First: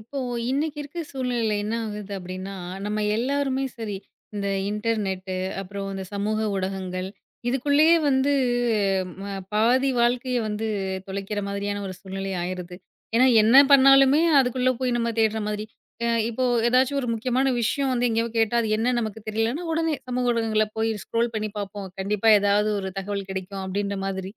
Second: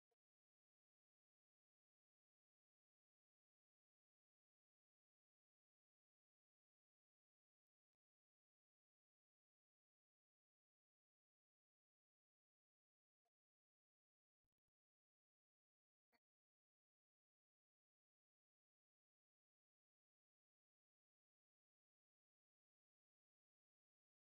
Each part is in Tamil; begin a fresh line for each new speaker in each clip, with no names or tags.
இப்போ இன்னைக்கு இருக்க சூழ்நிலையில என்ன ஆகுது அப்படின்னா, நம்ம எல்லாருமே சரி, இந்த இன்டர்நெட்டு, அப்புறம் இந்த சமூக ஊடகங்கள், இதுக்குள்ளேயே வந்து ம பாதி வாழ்க்கைய வந்து தொலைக்கிற மாதிரியான ஒரு சூழ்நிலை ஆயிருது. ஏன்னா, என்ன பண்ணாலுமே அதுக்குள்ள போய் நம்ம தேடுற மாதிரி. இப்போ ஏதாச்சும் ஒரு முக்கியமான விஷயம் வந்து எங்கேயோ கேட்டா, அது என்ன நமக்கு தெரியலன்னா, உடனே சமூக ஊடகங்கள்ல போய் ஸ்க்ரோல் பண்ணி பார்ப்போம். கண்டிப்பா ஏதாவது ஒரு தகவல் கிடைக்கும் அப்படின்ற மாதிரி.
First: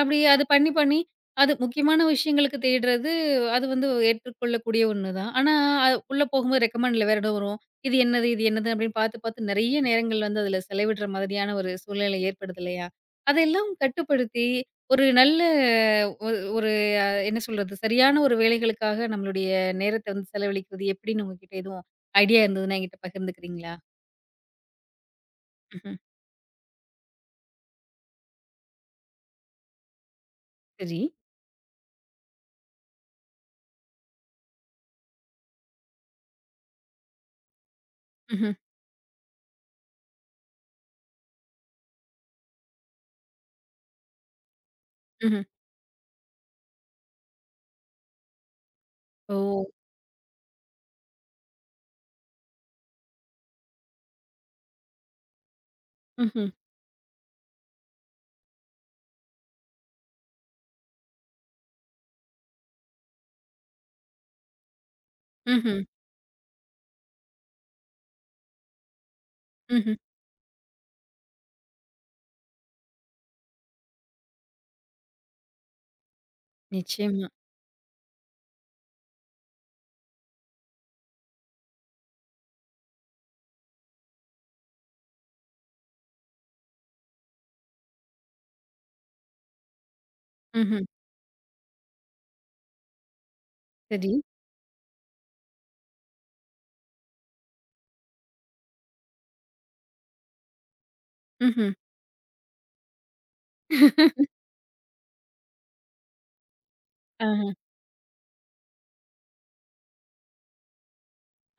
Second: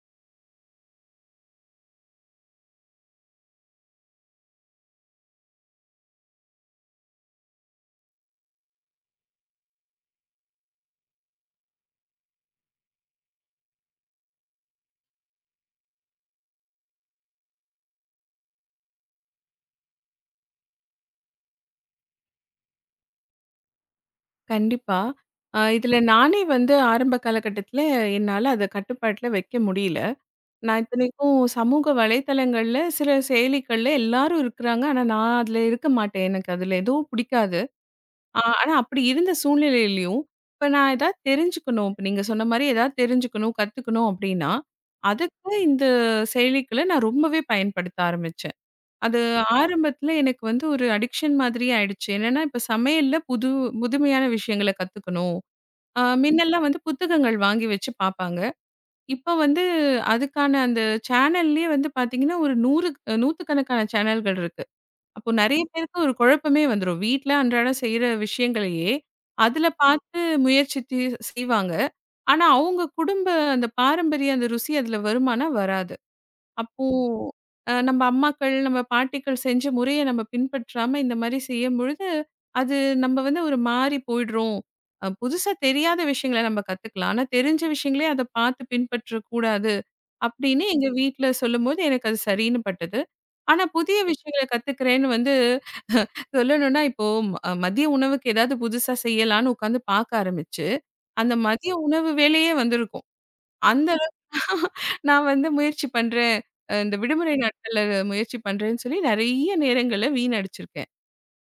அப்படி அது பண்ணி, பண்ணி அது முக்கியமான விஷயங்களுக்கு தேடுறது, அது வந்து ஏற்றுக்கொள்ளக்கூடிய ஒண்ணு தான். ஆனா, அது உள்ள போகும்போது ரெக்கமெண்ட்ல வேற ஏதோ வரும். இது என்னது? இது என்னது? அப்படின்னு பார்த்து, பார்த்து நெறைய நேரங்கள் வந்து அதில செலவிடுற மாதிரியான ஒரு சூழ்நிலை ஏற்படுது இல்லையா? அதெல்லாம் கட்டுப்படுத்தி, ஒரு நல்ல ஒரு ஒரு என்ன சொல்றது? சரியான ஒரு வேலைகளுக்காக நம்மளுடைய நேரத்த வந்து செலவழிக்கிறது எப்படின்னு உங்ககிட்ட எதுவும் ஐடியா இருந்ததுன்னா என்கிட்ட பகிர்ந்துக்கிறீங்களா?
கண்டிப்பா.
ம்ஹ்ம்.
இதுல நானே வந்து ஆரம்ப காலகட்டத்தில என்னால அத கட்டுப்பாட்டுல வைக்க முடியல. நான்
சரி.
இத்தனைக்கும் சமூக வலைதளங்கள்ல சில செயலிகள்ல எல்லாரும் இருக்கிறாங்க. ஆனா, நான் அதுல இருக்க மாட்டேன். எனக்கு அதுல எதுவும் பிடிக்காது.
ம்ஹ்ம்.
ஆனா அப்படி இருந்த சூழ்நிலையிலயும், இப்ப நான் ஏதாவது தெரிஞ்சுக்கணும். இப்ப நீங்க சொன்ன மாரி ஏதாவது தெரிஞ்சுக்கணும், கத்துக்கணும் அப்படின்னா,
ம்ஹ்ம்.
அதுக்கு இந்த செயலிகள நான் ரொம்பவே பயன்படுத்த ஆரம்பிச்சேன். அது
ஓ!
ஆரம்பத்தில எனக்கு வந்து ஒரு அடிக்ஷன் மாதிரி ஆயிடுச்சு. என்னன்னா, இப்ப சமையல்ல புதுமையான விஷயங்கள கத்துக்கணும்.
ம்ஹ்ம்.
மின்னெல்லாம் வந்து புத்தகங்கள் வாங்கி வச்சு பார்ப்பாங்க. இப்ப வந்து அதுக்கான அந்த சேனல்லயே வந்து பார்த்தீங்கன்னா, ஒரு 100க்கணக்கான சேனல்கள் இருக்கு. அப்போ
ம்ஹ்ம்.
நெறைய
ம்ஹ்ம்.
பேருக்கு ஒரு குழப்பமே வந்துரும். வீட்ல அன்றாடம் செய்ற விஷயங்களையே, அதுல
ம்ஹ்ம்.
பார்த்து முயற்சித்து செய்வாங்க. ஆனா, அவங்க குடும்ப அந்த பாரம்பரிய அந்த ருசி அதுல வருமானா? வராது. அப்போ
நிச்சயமா.
நம்ம அம்மாக்கள், நம்ம பாட்டிகள் செஞ்ச முறைய நம்ம பின்பற்றாம இந்த மாரி செய்யும்பொழுது, அது நம்ம வந்து ஒரு மாறி போயிடுறோம். புதுசா தெரியாத விஷயங்கள நம்ம கத்துக்கலாம். ஆனா தெரிஞ்ச விஷயங்களே அத பார்த்து பின்பற்றக்கூடாது. அப்படின்னு
ம்ஹ்ம்.
எங்க வீட்ல சொல்லும்போது எனக்கு அது சரின்னு பட்டது. ஆனா புதிய
சரி.
விஷயங்கள கத்துக்கிறேன்னு வந்து சொல்லணும்னா, இப்போ மதிய உணவுக்கு ஏதாவது புதுசா செய்யலான்னு உட்காந்து பார்க்க ஆரம்பிச்சு, அந்த
ம்ஹ்ம்.
மதிய உணவு வேலையே வந்திருக்கும். அந்த நான் வந்து முயற்சி பண்றேன். இந்த விடுமுறை
ஆஹ.
நாட்கள்ல முயற்சி பண்றேன்னு சொல்லி நெறைய நேரங்கள வீணடிச்சிருக்கேன்.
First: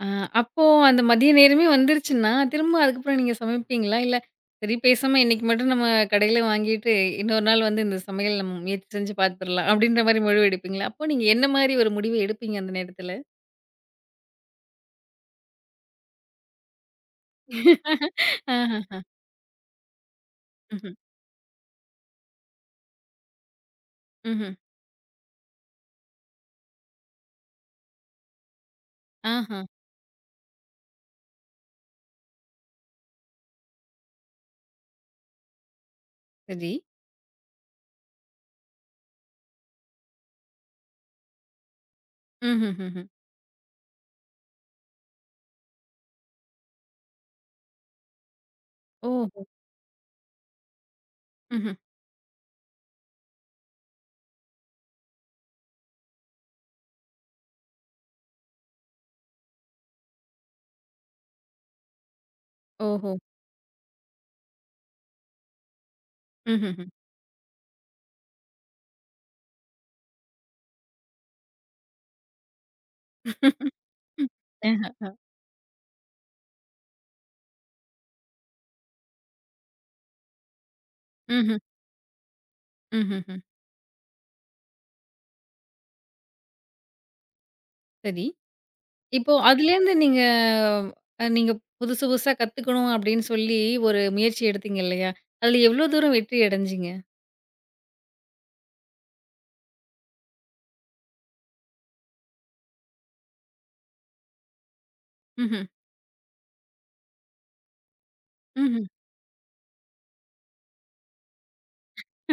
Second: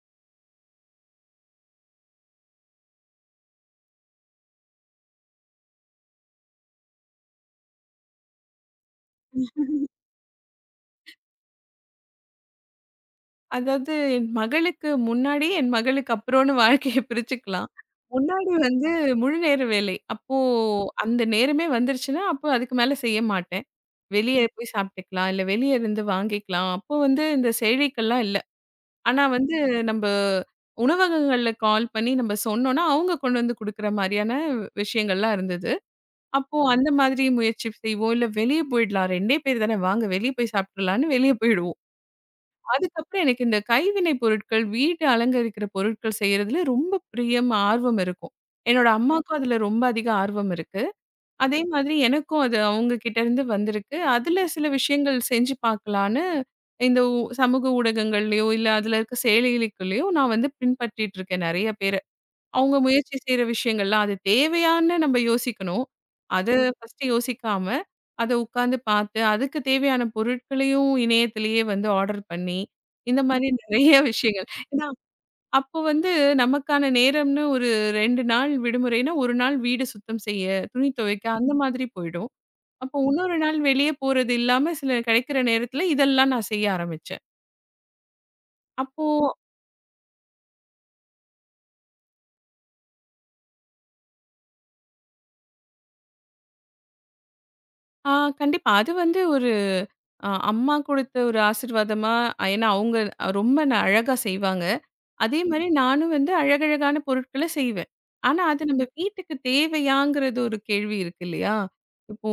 ஆ அப்போ அந்த மதிய நேரமே வந்துருச்சுன்னா, திரும்ப அதுக்கப்புறம் நீங்க சமைப்பீங்களா? இல்ல சரி பேசாம இன்னைக்கு மட்டும் நம்ம கடையில வாங்கிட்டு, இன்னொரு நாள் வந்து இந்த சமையல் நம்ம முயற்சி செஞ்சு பார்த்துரலாம் அப்படின்ற மாரி முடிவு எடுப்பீங்களா? அப்போ நீங்க என்ன மாரி ஒரு முடிவு எடுப்பீங்க அந்த நேரத்துல?
அதாவது என் மகளுக்கு முன்னாடி, என் மகளுக்கு அப்புறம்னு வாழ்க்கைய பிரிச்சுக்கலாம். முன்னாடி வந்து
ஆஹஹ.
முழு நேர வேலை. அப்போ
ம்ஹ்ம்.
அந்த நேரமே வந்துருச்சுன்னா, அப்போ அதுக்கு மேல செய்ய மாட்டேன். வெளிய
ம்ஹ்ம்.
போய் சாப்பிட்டுக்கலாம், இல்ல வெளிய இருந்து வாங்கிக்கலாம். அப்போ வந்து இந்த செயலிகள்லாம் இல்ல. ஆனா வந்து
ஆஹா.
நம்ப உணவகங்கள்ல கால் பண்ணி நம்ப சொன்னோம்னா, அவங்க கொண்டு வந்து குடுக்குற மாரியான விஷயங்கள்லாம் இருந்தது. அப்போ
சரி.
அந்த மாதிரி முயற்சி செய்வோம். இல்ல வெளிய போயிடலாம். 2 பேர் தானே வாங்க வெளிய போய் சாப்பிடலான்னு வெளிய போயிடுவோம்.
ம்ஹ்ஹ்ஹ்ம்.
அதுக்கப்புறம் எனக்கு இந்த கைவினை பொருட்கள், வீட்ட அலங்கரிக்கிற பொருட்கள் செய்றதுல ரொம்ப பிரியம், ஆர்வம் இருக்கும். என்னோட அம்மாக்கும்
ஓஹோ!
அதுல ரொம்ப அதிக ஆர்வம் இருக்கு. அதே
ம்ஹ்ம்.
மாதிரி எனக்கும் அது அவங்க கிட்ட இருந்து வந்திருக்கு. அதுல சில விஷயங்கள் செஞ்சு பார்க்கலான்னு இந்த சமூக ஊடகங்கள்லயோ, இல்ல அதுல இருக்க செயலிகளுக்குள்ளயோ நான் வந்து பின்பற்றிட்டு இருக்கேன் நெறைய பேர. அவங்க
ஓஹோ!
முயற்சி செய்ற விஷயங்கள்லாம் அது தேவையான்னு நம்ம யோசிக்கணும். அத
ம்ஹ்ஹ்ம்.
ஃபர்ஸ்ட்டு யோசிக்காம, அத உட்காந்து பார்த்து, அதுக்கு தேவையான பொருட்களையும் இணையத்திலேயே வந்து ஆர்டர் பண்ணி, இந்த மாரி நெறைய விஷயங்கள். ஏன்னா,
ஆஹ.
அப்போ வந்து நமக்கான நேரம்னு ஒரு 2 நாள் விடுமுறைன்னா, 1 நாள் வீடு சுத்தம் செய்ய, துணி துவைக்க அந்த
ம்ஹ்ம்.
மாதிரி போயிடும். அப்போ
ம்ஹ்ஹ்ம்.
இன்னொரு நாள் வெளிய போறது இல்லாம சில கிடைக்கிற நேரத்தில இதெல்லாம் நான் செய்ய ஆரம்பிச்சேன்.
சரி.
அப்போ
இப்போ அதுலேருந்து நீங்க நீங்க புதுசு புதுசா கத்துக்கணும் அப்படின்னு சொல்லி ஒரு முயற்சி எடுத்தீங்க இல்லையா? அதுல எவ்ளோ தூரம் வெற்றி அடைஞ்சீங்க?
ஆ கண்டிப்பா. அது வந்து ஒரு அம்மா குடுத்த ஒரு ஆசீர்வாதமா ஏன்னா, அவங்க ரொம்ப அழகா செய்வாங்க. அதே
ம்ஹ்ம்.
மாரி நானும் வந்து அழகழகான பொருட்கள செய்வேன். ஆனா, அது
ம்ஹ்ம்.
நம்ம வீட்டுக்கு தேவையாங்கிறது ஒரு கேள்வி இருக்கு இல்லையா? இப்போ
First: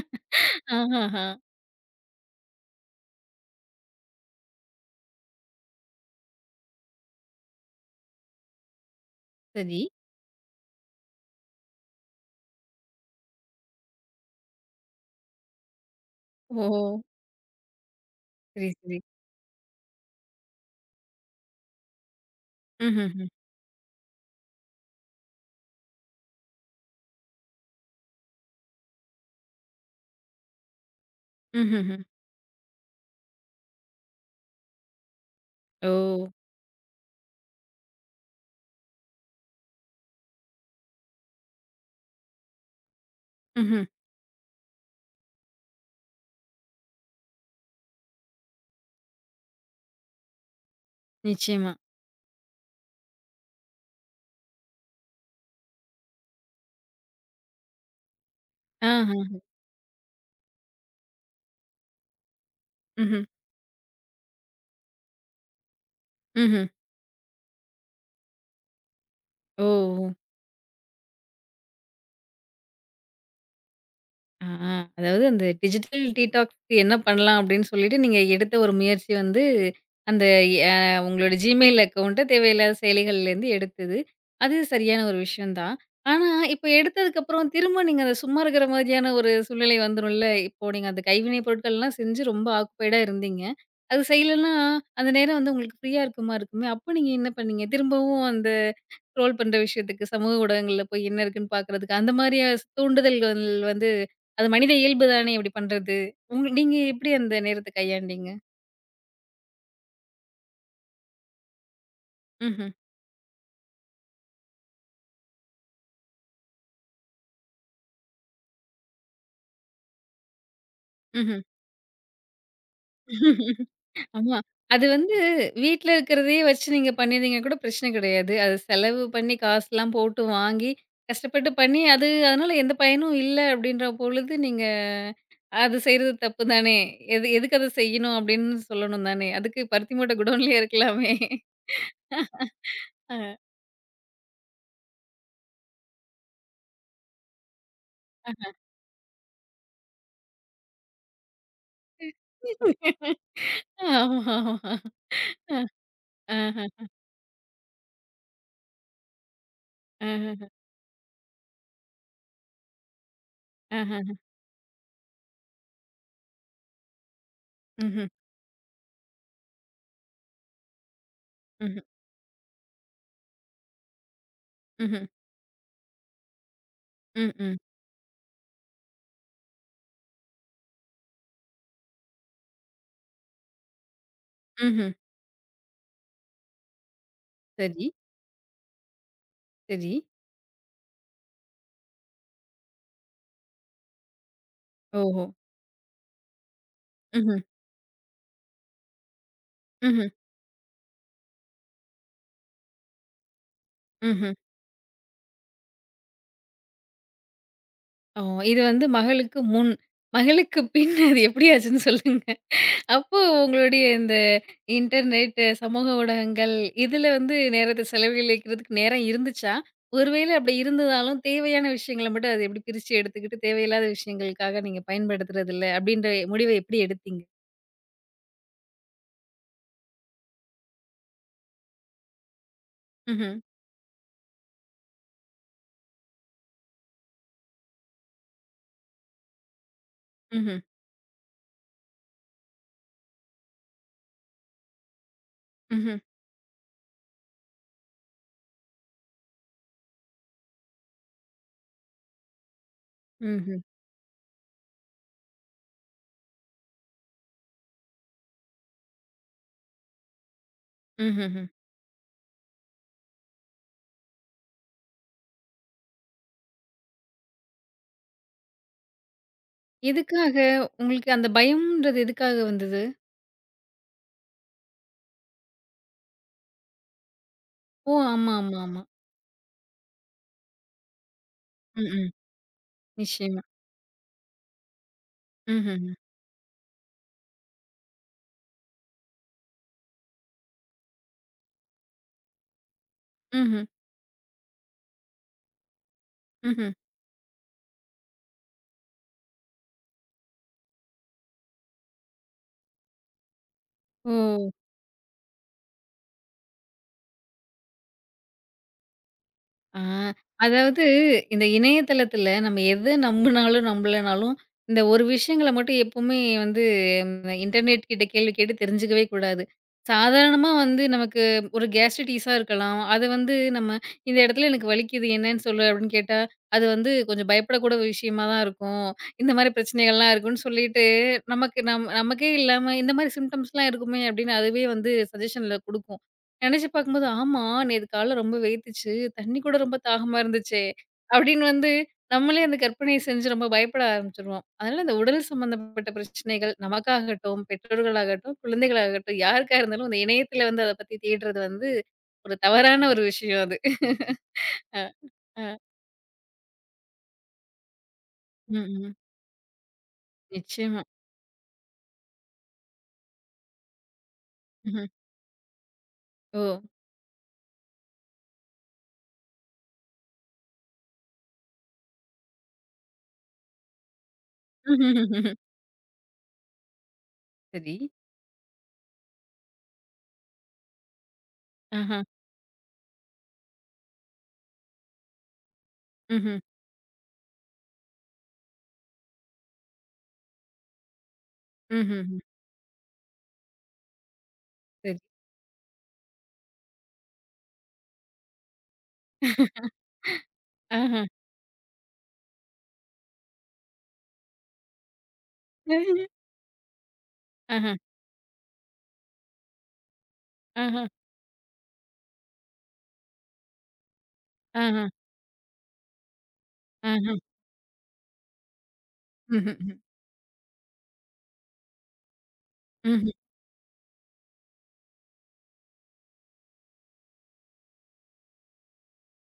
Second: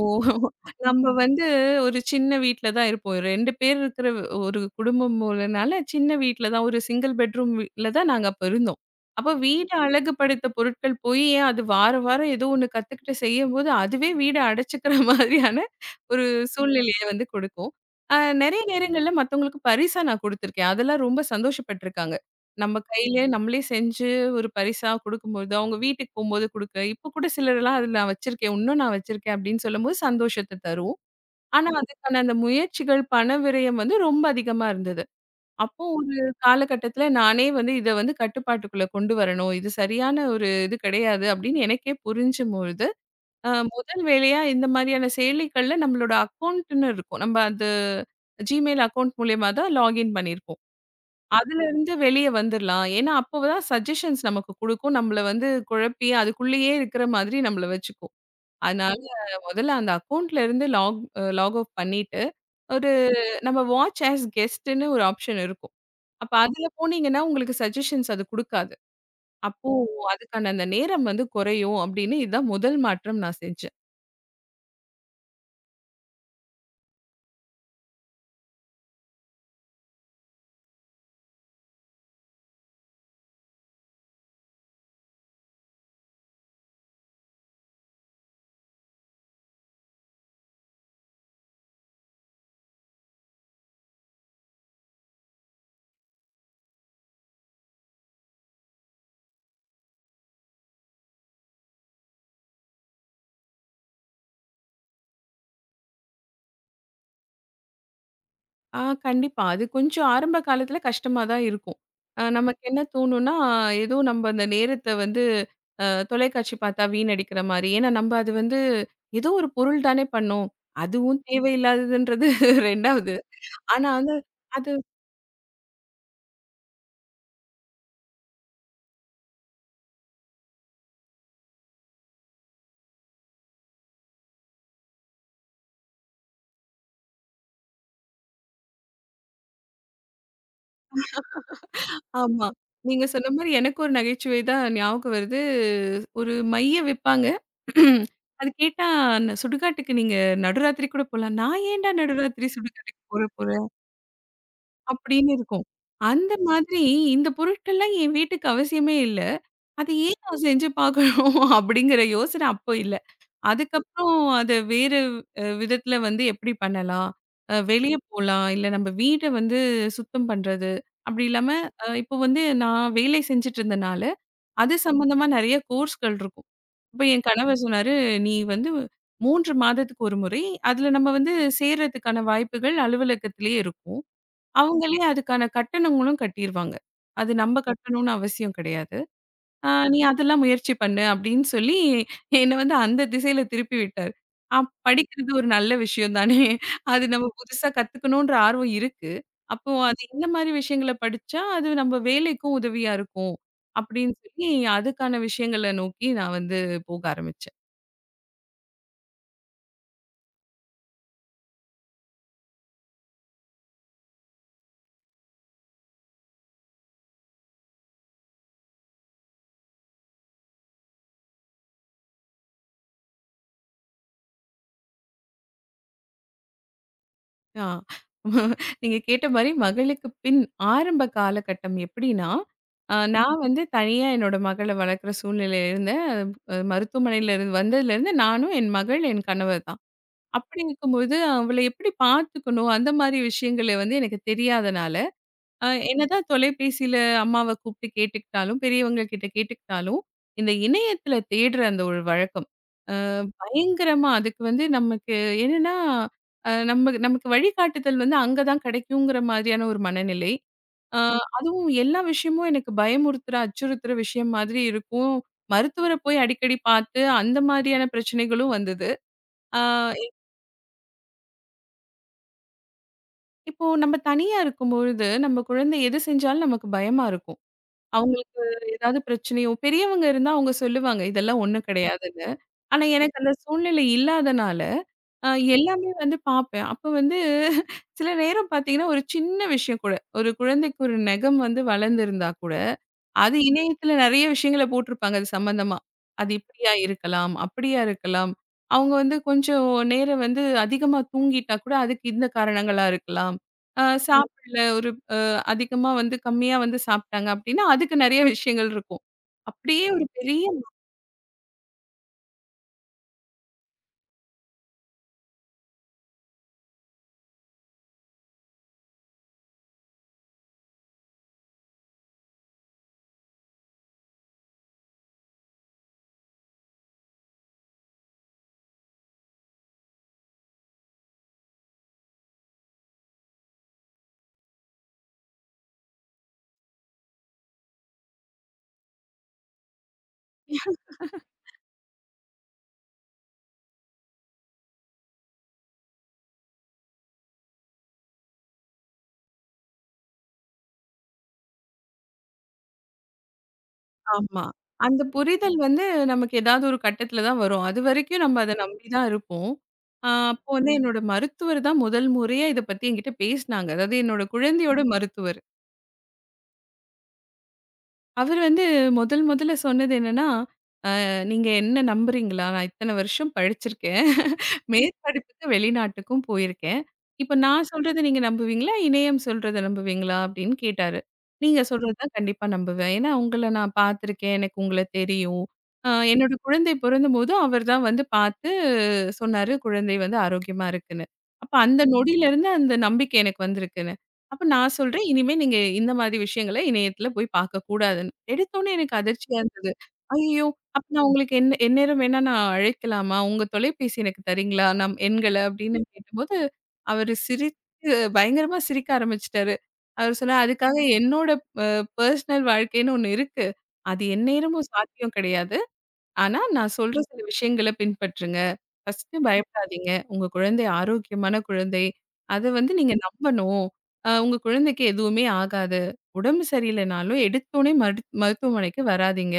நம்ம
ஆஹஹா!
வந்து ஒரு சின்ன வீட்ல தான் இருப்போம். 2 பேர் இருக்கிற ஒரு குடும்பம் போலனால சின்ன வீட்ல தான் ஒரு சிங்கிள் பெட்ரூம் வீட்ல தான் நாங்க அப்ப இருந்தோம். அப்ப வீட
சரி.
அழகுபடுத்த பொருட்கள் போய் ஏன் அது வாரம் வாரம் ஏதோ ஒண்ணு கத்துக்கிட்டு செய்யும்போது, அதுவே வீட அடைச்சுக்கிற மாதிரியான ஒரு
ஓ!
சூழ்நிலைய வந்து கொடுக்கும். அ நெறைய
சரி, சரி.
நேரங்கள்ல மத்தவங்களுக்கு பரிசா நான் குடுத்துருக்கேன். அதெல்லாம் ரொம்ப சந்தோஷப்பட்டுருக்காங்க. நம்ம கையிலயே
ம்ஹ்ஹ்ம்.
நம்மளே செஞ்சு ஒரு பரிசா குடுக்கும்போது, அவங்க வீட்டுக்கு போம்போது குடுக்க, இப்போ கூட சிலர்லாம் அதில நான் வச்சிருக்கேன். இன்னும் நான் வச்சிருக்கேன் அப்படின்னு சொல்லும்போது சந்தோஷத்த தரும். ஆனா
ம்ஹ்ஹ்ம்.
அதுக்கான அந்த முயற்சிகள், பண விரயம் வந்து ரொம்ப அதிகமா இருந்தது. அப்போ
ஓ!
ஒரு காலகட்டத்தில நானே வந்து இத வந்து கட்டுப்பாட்டுக்குள்ள கொண்டு வரணும். இது சரியான ஒரு இது கிடையாது அப்படின்னு எனக்கே புரிஞ்சும்பொழுது, அ
ம்ஹ்ம்.
முதல் வேலையா இந்த மாதிரியான செயலிகள்ல நம்மளோட அக்கவுண்ட்ன்னு இருக்கும். நம்ம அது Gmail அக்கவுண்ட் மூலியமா தான் லாகின் பண்ணியிருப்போம்.
நிச்சயமா.
அதுலருந்து வெளிய வந்துரலாம். ஏன்னா, அப்பதான் சஜஷன்ஸ் நமக்கு குடுக்கும். நம்மள வந்து குழப்பி, அதுக்குள்ளேயே இருக்கிற மாதிரி நம்மள வச்சுக்கும். அதனால
ஆஹ.
முதல்ல அந்த அக்கவுண்ட்லருந்து லாக் ஆஃப் பண்ணிட்டு, ஒரு
ம்ஹ்ம்.
நம்ம வாட்ச் ஆஸ் கெஸ்ட்டுன்னு ஒரு ஆப்ஷன் இருக்கும். அப்ப
ம்ஹ்ம்.
அதுல போனீங்கன்னா, உங்களுக்கு சஜஷன்ஸ் அது குடுக்காது. அப்போ
ஓ!
அதுக்கான அந்த நேரம் வந்து குறையும் அப்படின்னு, இதுதான் முதல் மாற்றம் நான் செஞ்சேன்.
ஆ அதாவது அந்த டிஜிட்டல் டீடாக்ஸ்க்கு என்ன பண்ணலாம் அப்படின்னு சொல்லிட்டு நீங்க எடுத்த ஒரு முயற்சி வந்து அந்த அ, உங்களோட ஜிமெயில் அக்கௌண்ட்டை தேவையில்லாத செயலிகள்லேருந்து எடுத்தது அது சரியான ஒரு விஷயம்தான். ஆனா இப்போ எடுத்ததுக்கு அப்புறம் திரும்ப நீங்க அதை சும்மா இருக்கிற மாதிரியான ஒரு சூழ்நிலை வந்துரும்ல. இப்போ நீங்க அந்த கைவினை பொருட்கள்லாம் செஞ்சு ரொம்ப ஆக்குப்பைடா இருந்தீங்க. அது செய்யலைன்னா அந்த நேரம் வந்து உங்களுக்கு ஃப்ரீயா இருக்குமா இருக்குமே. அப்போ நீங்க என்ன பண்ணீங்க திரும்பவும் அந்த ஸ்க்ரோல் பண்ற விஷயத்துக்கு, சமூக ஊடகங்கள்ல போய் என்ன இருக்குன்னு பாக்குறதுக்கு, அந்த மாரியா தூண்டுதல்கள் வந்து அது மனித இயல்பு தானே இப்டி பண்றது. உங்க நீங்க எப்டி அந்த நேரத்த கையாண்டீங்க?
ஆ கண்டிப்பா. அது கொஞ்சம் ஆரம்ப காலத்துல கஷ்டமா தான் இருக்கும். நமக்கு
ம்ஹ்ம்.
என்ன தோணும்னா, ஏதோ நம்ம அந்த நேரத்த வந்து அ தொலைக்காட்சி பார்த்தா வீணடிக்கிற மாரி. ஏன்னா, நம்ம அது வந்து ஏதோ ஒரு பொருள் தானே பண்ணோம். அதுவும்
ம்ஹ்ம்.
தேவையில்லாததுன்றது 2வது. ஆனா வந்து
ஆமா.
அது
அது வந்து வீட்ல இருக்கிறதையே வச்சு நீங்க பண்ணியிருந்தீங்கன்னா கூட பிரச்சனை கிடையாது. அது செலவு பண்ணி காசுலாம் போட்டு வாங்கி, கஷ்டப்பட்டு பண்ணி அது அதனால எந்த பயனும் இல்ல அப்டின்ற பொழுது, நீங்க அது செய்றது தப்பு தானே. எது எதுக்கு அத செய்யணும் அப்டின்னு சொல்லணும் தானே. அதுக்கு பருத்தி மூட்டை குடோன்லயே இருக்கலாமே.
ஆமா. நீங்க
அ.
சொன்ன மாரி எனக்கு ஒரு நகைச்சுவை தான் ஞாபகம் வருது. ஒரு மைய விப்பாங்க. அது கேட்டா "சுடுகாட்டுக்கு நீங்க நடுராத்திரி கூட போலாம்." நான் ஏன்டா நடுராத்திரி சுடுகாட்டுக்கு போற போறேன்?
ஆமா, ஆமா.
அப்படின்னு
அ,
இருக்கும். அந்த
ஆஹ,
மாதிரி இந்த பொருட்கள்லாம் என் வீட்டுக்கு அவசியமே இல்ல. அத ஏன்
ஆஹஹ,
நான் செஞ்சு பார்க்கணும் அப்படிங்கிற யோசனை அப்போ இல்ல. அதுக்கப்புறம்
ஆஹஹ.
அத வேறு விதத்துல வந்து எப்படி பண்ணலாம்? வெளிய
ம்ஹ்ம்,
போலாம். இல்ல நம்ம வீட வந்து சுத்தம் பண்றது. அப்படி இல்லாம
ம்ஹ்ம்,
இப்போ வந்து நான் வேலை செஞ்சுட்டு இருந்தனால, அது
ம்ஹ்ம்,
சம்பந்தமா நெறைய கோர்ஸ்கள் இருக்கும். அப்ப என்
ம், ம்,
கணவர் சொன்னாரு, "நீ வந்து 3 மாதத்துக்கு ஒரு முறை, அதுல நம்ம வந்து சேர்றதுக்கான வாய்ப்புகள் அலுவலகத்திலேயே இருக்கும்.
ம்ஹ்ம்.
அவங்களே அதுக்கான கட்டணங்களும் கட்டிருவாங்க. அது நம்ம
சரி,
கட்டணும்னு அவசியம் கிடையாது.
சரி.
நீ அதெல்லாம் முயற்சி பண்ணு அப்படின்னு சொல்லி, என்ன வந்து அந்த திசையில திருப்பி விட்டாரு. அப்
ஓஹோ!
படிக்கிறது ஒரு நல்ல விஷயம் தானே! அது நம்ம
ம்ஹ்ம்,
புதுசா கத்துக்கணுன்ற ஆர்வம் இருக்கு. அப்போ அது
ம்ஹ்ம்,
இந்த மாரி விஷயங்கள படிச்சா, அது நம்ம வேலைக்கும் உதவியா இருக்கும். அப்படின்னு
ம்ஹ்ம்.
சொல்லி, அதுக்கான விஷயங்கள நோக்கி நான் வந்து போக ஆரம்பிச்சேன்.
ஓ! இது வந்து மகளுக்கு முன், மகளுக்கு பின் அது எப்படி ஆச்சுன்னு சொல்லுங்க. அப்போ உங்களுடைய இந்த இன்டர்நெட், சமூக ஊடகங்கள் இதுல வந்து நேரத்த செலவழிக்கிறதுக்கு நேரம் இருந்துச்சா? ஒரு வேளை அப்படி இருந்ததாலும், தேவையான விஷயங்கள மட்டும் அத எப்படி பிரிச்சு எடுத்துக்கிட்டு, தேவையில்லாத விஷயங்களுக்காக நீங்க பயன்படுத்துறது இல்ல, அப்படின்ற முடிவ எப்படி எடுத்தீங்க?
ஆ. நீங்க கேட்ட மாரி மகளுக்கு பின் ஆரம்ப காலகட்டம் எப்படின்னா, அ ம்.
ம்ஹ்ம்,
நான் வந்து தனியா என்னோட மகள வளர்க்குற சூழ்நிலையில இருந்தேன். மருத்துவமனையில இருந்து வந்ததுலேருந்து நானும், என் மகள், என் கணவர் தான்.
ம்ஹ்ம்.
அப்படி இருக்கும்போது அவள எப்படி பார்த்துக்கணும், அந்த மாரி விஷயங்கள வந்து எனக்கு தெரியாதனால,
ம்ஹ்ம்.
என்னதான் தொலைபேசியில அம்மாவ கூப்பிட்டு கேட்டுக்கிட்டாலும், பெரியவங்க கிட்ட கேட்டுக்கிட்டாலும், இந்த இணையத்தில தேடுற அந்த ஒரு வழக்கம்.
ம்ஹ்ம்.
பயங்கரமா. அதுக்கு வந்து நமக்கு என்னன்னா, நம்ம நமக்கு வழிகாட்டுதல் வந்து அங்க தான் கிடைக்குங்கிற மாதிரியான ஒரு மனநிலை. அ ம்.
ம்ஹ்ஹ்ம்.
அதுவும் எல்லா விஷயமும் எனக்கு பயமுறுத்துற, அச்சுறுத்துற விஷயம் மாதிரி இருக்கும். மருத்துவர போய் அடிக்கடி பார்த்து, அந்த மாதிரியான பிரச்சனைகளும் வந்தது. அ
எதுக்காக உங்களுக்கு அந்த பயம்ன்றது எதுக்காக வந்தது?
இப்போ நம்ம தனியா இருக்கும்பொழுது, நம்ம குழந்தை எது செஞ்சாலும் நமக்கு பயமா இருக்கும்.
ஓ! ஆமா,
அவங்களுக்கு
ஆமா, ஆமா.
ஏதாவது பிரச்சனையோ பெரியவங்க இருந்தா அவங்க சொல்லுவாங்க, இதெல்லாம் ஒண்ணும்
ம், ம்.
கிடையாதுன்னு. ஆனா எனக்கு அந்த
நிச்சயமா.
சூழ்நிலை இல்லாதனால, அ
ம்ஹ்ஹ்ம்.
எல்லாமே வந்து பார்ப்பேன். அப்ப வந்து சில நேரம் பார்த்தீங்கன்னா, ஒரு சின்ன விஷயம் கூட, ஒரு குழந்தைக்கு ஒரு நெகம் வந்து வளர்ந்திருந்தா கூட, அது
ம்ஹ்ம்.
இணையத்தில நெறைய விஷயங்கள போட்டிருப்பாங்க அது சம்மந்தமா. அது
ம்ஹ்ம்.
இப்படியா இருக்கலாம், அப்படியா இருக்கலாம். அவங்க வந்து கொஞ்சம் நேரம் வந்து அதிகமா தூங்கிட்டா கூட, அதுக்கு இந்த காரணங்களா இருக்கலாம். அ ம்.
ஓ!
சாப்பிடல ஒரு அ அதிகமா வந்து கம்மியா வந்து சாப்பிட்டாங்க அப்படின்னா, அதுக்கு நெறைய விஷயங்கள் இருக்கும்.
ஆ,
அப்படியே ஒரு பெரிய
அதாவது இந்த இணையதளத்துல நம்ம எத நம்புனாலும், நம்பலனாலும், இந்த ஒரு விஷயங்கள மட்டும் எப்பவுமே வந்து ம் இன்டர்நெட் கிட்ட கேள்வி கேட்டு தெரிஞ்சுக்கவே கூடாது. சாதாரணமா வந்து நமக்கு ஒரு கேஸ்ட்ரைடிஸா இருக்கலாம். அது வந்து நம்ம இந்த இடத்துல எனக்கு வலிக்குது என்னன்னு சொல்லு அப்படின்னு கேட்டா, அது வந்து கொஞ்சம் பயப்படக்கூட ஒரு விஷயமா தான் இருக்கும். இந்த மாரி பிரச்சனைகள்லாம் இருக்கும்னு சொல்லிட்டு, நமக்கு நமக்கே இல்லாம இந்த மாரி சிம்ப்டம்ஸ்லாம் இருக்குமே அப்படின்னு அதுவே வந்து சஜஷன்ல குடுக்கும். நெனச்சு பார்க்கும்போது, ஆமா நேத்து காலைல ரொம்ப வேத்துச்சு. தண்ணி கூட ரொம்ப தாகமா இருந்துச்சே! அப்படின்னு வந்து நம்மளே அந்த கற்பனைய செஞ்சு ரொம்ப பயப்பட ஆரம்பிச்சுருவோம். அதனால இந்த உடல் சம்மந்தப்பட்ட பிரச்சனைகள் நமக்காகட்டும், பெற்றோர்களாகட்டும், குழந்தைகளாகட்டும் யாருக்கா இருந்தாலும் இந்த இணையத்தில வந்து அத பத்தி தேடுறது வந்து ஒரு தவறான ஒரு விஷயம் அது.
ஆமா.
அ,
அந்த புரிதல்
அ.
வந்து நமக்கு ஏதாவது ஒரு கட்டத்தில தான் வரும். அதுவரைக்கும் நம்ம அத நம்பி
ம்ஹ்ம்.
தான் இருப்போம். அப்போ வந்து
நிச்சயமா.
என்னோட மருத்துவர் தான் முதல் முறையா இத பத்தி என்கிட்ட பேசினாங்க. அதாவது என்னோட குழந்தையோட
ம்ஹ்ம்.
மருத்துவர்.
ஓ!
அவர் வந்து முதல் முதல்ல சொன்னது என்னன்னா, நீங்க என்ன நம்புறீங்களா? நான் இத்தன வருஷம் படிச்சிருக்கேன்."
ம்ஹ்ஹ்ஹ்ம்.
மேற்படிப்புக்கு வெளிநாட்டுக்கும் போயிருக்கேன். இப்ப நான்
சரி.
சொல்றத நீங்க நம்புவீங்களா? இணையம் சொல்றத நம்புவீங்களா? அப்படின்னு கேட்டாரு. நீங்க சொல்றது
ஆஹா.
தான் கண்டிப்பா நம்புவேன். ஏன்னா உங்கள நான் பார்த்துருக்கேன். எனக்கு உங்கள தெரியும். என்னோட
ம்ஹ்ம்.
குழந்தை பொறந்தபோது அவர் தான் வந்து பார்த்து சொன்னாரு. குழந்தை வந்து ஆரோக்கியமா இருக்குன்னு. அப்ப அந்த
ம்ஹ்ஹ்ம்.
நொடியிலருந்து அந்த நம்பிக்கை எனக்கு வந்திருக்குன்னு. அப்ப நான்
சரி.
சொல்றேன், "இனிமே நீங்க இந்த மாதிரி விஷயங்கள இணையத்துல போய் பார்க்கக்கூடாதுன்னு." எடுத்தோனே எனக்கு அதிர்ச்சியா இருந்தது. ஐயய்யோ! அப்ப
ஆஹா.
நான் உங்களுக்கு என் எந்நேரம் வேணா நான் அழைக்கலாமா? உங்க தொலைபேசி எனக்கு தரீங்களா? நம் எண்கள அப்படின்னு கேட்டபோது, அவரு சிரிச்சு
ஆஹா.
பயங்கரமா சிரிக்க ஆரம்பிச்சுட்டாரு. அவரு சொன்னாரு, "அதுக்காக
ஆஹா.
என்னோட அ பர்சனல் வாழ்க்கைன்னு ஒண்ணு இருக்கு. அது எந்நேரமும்
ஆஹா.
சாத்தியம் கிடையாது." ஆனா, நான் சொல்ற
ஆஹா.
சில விஷயங்கள பின்பற்றுங்க. ஃபர்ஸ்ட்டு
ம்ஹ்ஹ்ம்.
பயப்படாதீங்க. உங்க குழந்தை ஆரோக்கியமான குழந்தை. அத வந்து நீங்க
ம்ஹ்ம்.
நம்பணும். உங்க குழந்தைக்கு எதுவுமே ஆகாது. உடம்பு சரியில்லைனாலும் எடுத்தோனே மருத்துவமனைக்கு வராதீங்க.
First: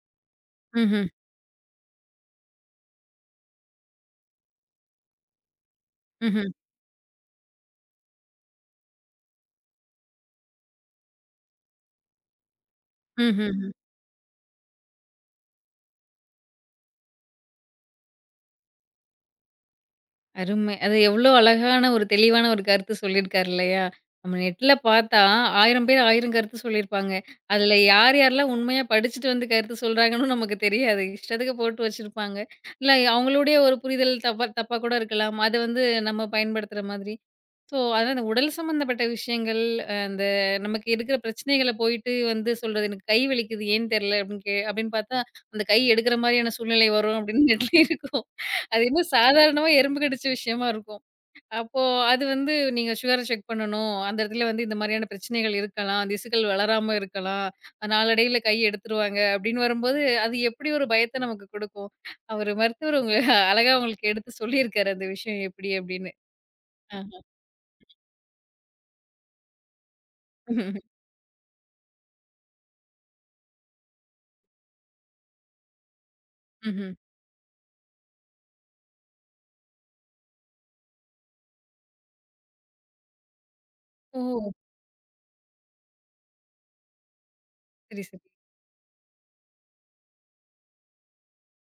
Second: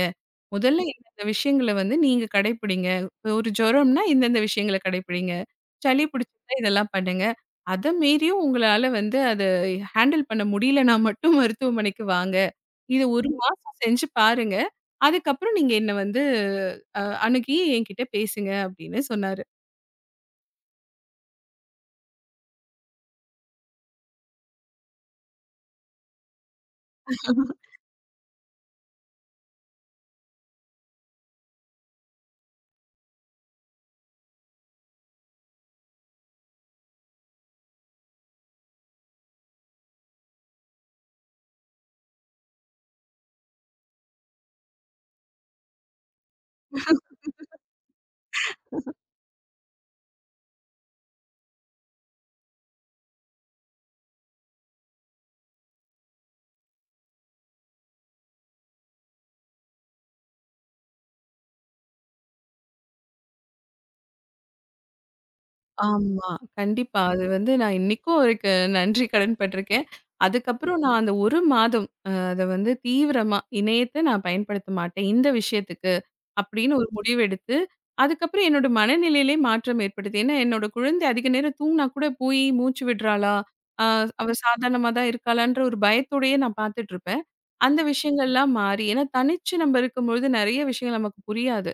முதல்ல
ம்ஹ்ம்.
இந்தந்த விஷயங்கள வந்து நீங்க கடைப்பிடிங்க. இப்ப ஒரு ஜுரம்னா இந்தந்த விஷயங்கள கடைப்பிடிங்க. சளி பிடிச்சிருந்தா இதெல்லாம் பண்ணுங்க. அத மீறியும் உங்களால வந்து அத ஹேண்டில் பண்ண முடியலனா மட்டும் மருத்துவமனைக்கு வாங்க. இது 1
ம்ஹ்ஹ்ம்.
மாசம் செஞ்சு பாருங்க. அதுக்கப்புறம் நீங்க என்ன வந்து அணுகி என்கிட்ட பேசுங்க அப்படின்னு சொன்னாரு.
அருமை. அது எவ்ளோ அழகான ஒரு தெளிவான ஒரு கருத்து சொல்லியிருக்காரு இல்லையா? நம்ம நெட்ல பார்த்தா 1000 பேர் 1000 கருத்து சொல்லியிருப்பாங்க. அதுல யார் யாரெல்லாம் உண்மையா படிச்சுட்டு வந்து கருத்து சொல்றாங்கன்னு நமக்கு தெரியாது. இஷ்டத்துக்கு போட்டு வச்சிருப்பாங்க. இல்ல அவங்களுடைய ஒரு புரிதல் தப்பா தப்பா கூட இருக்கலாம். அது வந்து நம்ம பயன்படுத்துற மாதிரி. ஸோ அதான் அந்த உடல் சம்மந்தப்பட்ட விஷயங்கள், அந்த நமக்கு இருக்கிற பிரச்சனைகள போயிட்டு வந்து சொல்றது, எனக்கு கை வலிக்குது ஏன்னு தெரியல அப்படின்னு அப்படின்னு பார்த்தா, அந்த கை எடுக்கிற மாரியான சூழ்நிலை வரும் அப்படின்னு நெட்ல இருக்கும். அது இன்னும் சாதாரணமா எறும்பு கடிச்ச விஷயமா இருக்கும். அப்போ அது வந்து நீங்க சுகர செக் பண்ணணும். அந்த இடத்துல வந்து இந்த மாரியான பிரச்சனைகள் இருக்கலாம். திசுக்கள் வளராம இருக்கலாம். நாளடைவில கை எடுத்துருவாங்க அப்படின்னு வரும்போது, அது எப்படி ஒரு பயத்த நமக்கு குடுக்கும். அவரு மருத்துவர் உங்க அழகா உங்களுக்கு எடுத்து சொல்லியிருக்காரு அந்த விஷயம் எப்படி அப்படின்னு.
ஆமா. கண்டிப்பா.
ஆஹா.
அது வந்து நான் இன்னைக்கும் அவருக்கு நன்றி கடன் பட்டிருக்கேன்.
ம்ஹ்ம்.
அதுக்கப்புறம் நான் அந்த 1 மாதம் அத வந்து தீவிரமா இணையத்த நான் பயன்படுத்த மாட்டேன். இந்த விஷயத்துக்கு. அப்படின்னு ஒரு
ம்ஹ்ம்.
முடிவு எடுத்து, அதுக்கப்புறம் என்னோட மனநிலையிலே மாற்றம் ஏற்படுது. ஏன்னா, என்னோட குழந்தை அதிக நேரம் தூங்குனா கூட போய் மூச்சு விடுறாளா? அ அவ
ஓ!
சாதாரணமா தான் இருக்காளான்ற ஒரு பயத்தோடயே நான் பார்த்துட்டு இருப்பேன். அந்த
சரி, சரி.
விஷயங்கள்லாம் மாறி ஏன்னா தனிச்சு நம்ம இருக்கும்பொழுது நெறைய விஷயங்கள் நமக்கு புரியாது.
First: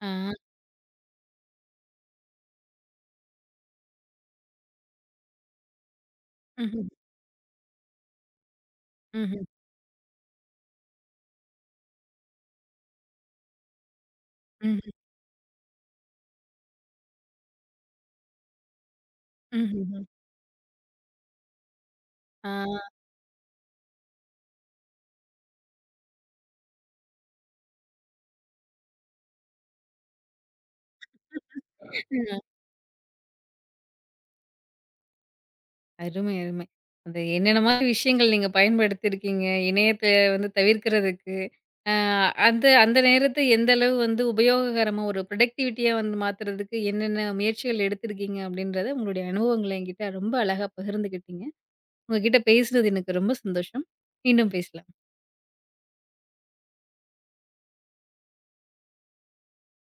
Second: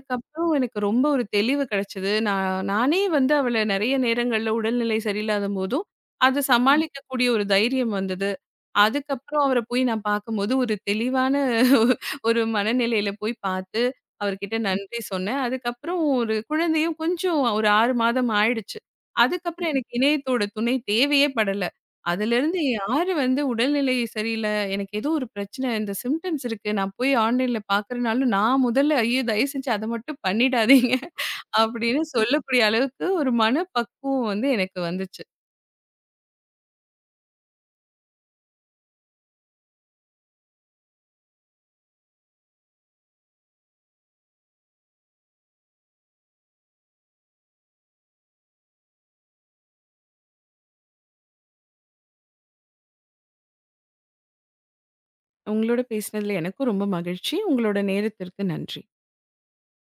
ஆ.
எனக்கு ரொம்ப ஒரு தெளிவு கிடைச்சது. நான் நானே வந்து அவள நெறைய நேரங்கள்ல உடல்நிலை சரியில்லாதபோதும், அத
ம்ஹ்ம்.
சமாளிக்கக்கூடிய ஒரு தைரியம் வந்தது. அதுக்கப்புறம்
ம்ஹ்ம்.
அவர போய் நான் பார்க்கும்போது, ஒரு தெளிவான ஒரு மனநிலையில போய் பார்த்து, அவர்கிட்ட
ம்ஹ்ம்.
நன்றி சொன்னேன். அதுக்கப்புறம் ஒரு குழந்தையும் கொஞ்சம் ஒரு 6 மாதம் ஆயிடுச்சு. அதுக்கப்புறம் எனக்கு
ம்ஹ்ம்.
இணையத்தோட துணை தேவையே படல.
ஆ.
அதிலிருந்து யாரு வந்து உடல்நிலை சரியில்ல, எனக்கு ஏதோ ஒரு பிரச்சனை, இந்த சிம்ப்டம்ஸ் இருக்கு. நான் போய் ஆன்லைன்ல பார்க்குறனாலும், நான் முதல்ல ஐயோ! தயவு செஞ்சு அத மட்டும் பண்ணிடாதீங்க. அப்படின்னு
ம்.
சொல்லக்கூடிய அளவுக்கு ஒரு மனப்பக்குவம் வந்து எனக்கு வந்துச்சு.
அருமை, அருமை. அந்த என்னென்ன மாரி விஷயங்கள் நீங்க பயன்படுத்தியிருக்கீங்க, இணையத்த வந்து தவிர்க்கிறதுக்கு. அ அந்த அந்த நேரத்த எந்த அளவு வந்து உபயோககரமா ஒரு ப்ரொடக்டிவிட்டியா வந்து மாத்துறதுக்கு என்னென்ன முயற்சிகள் எடுத்திருக்கீங்க அப்படின்றத உங்களுடைய அனுபவங்கள என்கிட்ட ரொம்ப அழகா பகிர்ந்துக்கிட்டீங்க. உங்ககிட்ட பேசுனது எனக்கு ரொம்ப சந்தோஷம். மீண்டும் பேசலாம்.
உங்களோட பேசினதுல எனக்கும் ரொம்ப மகிழ்ச்சி. உங்களோட நேரத்திற்கு நன்றி.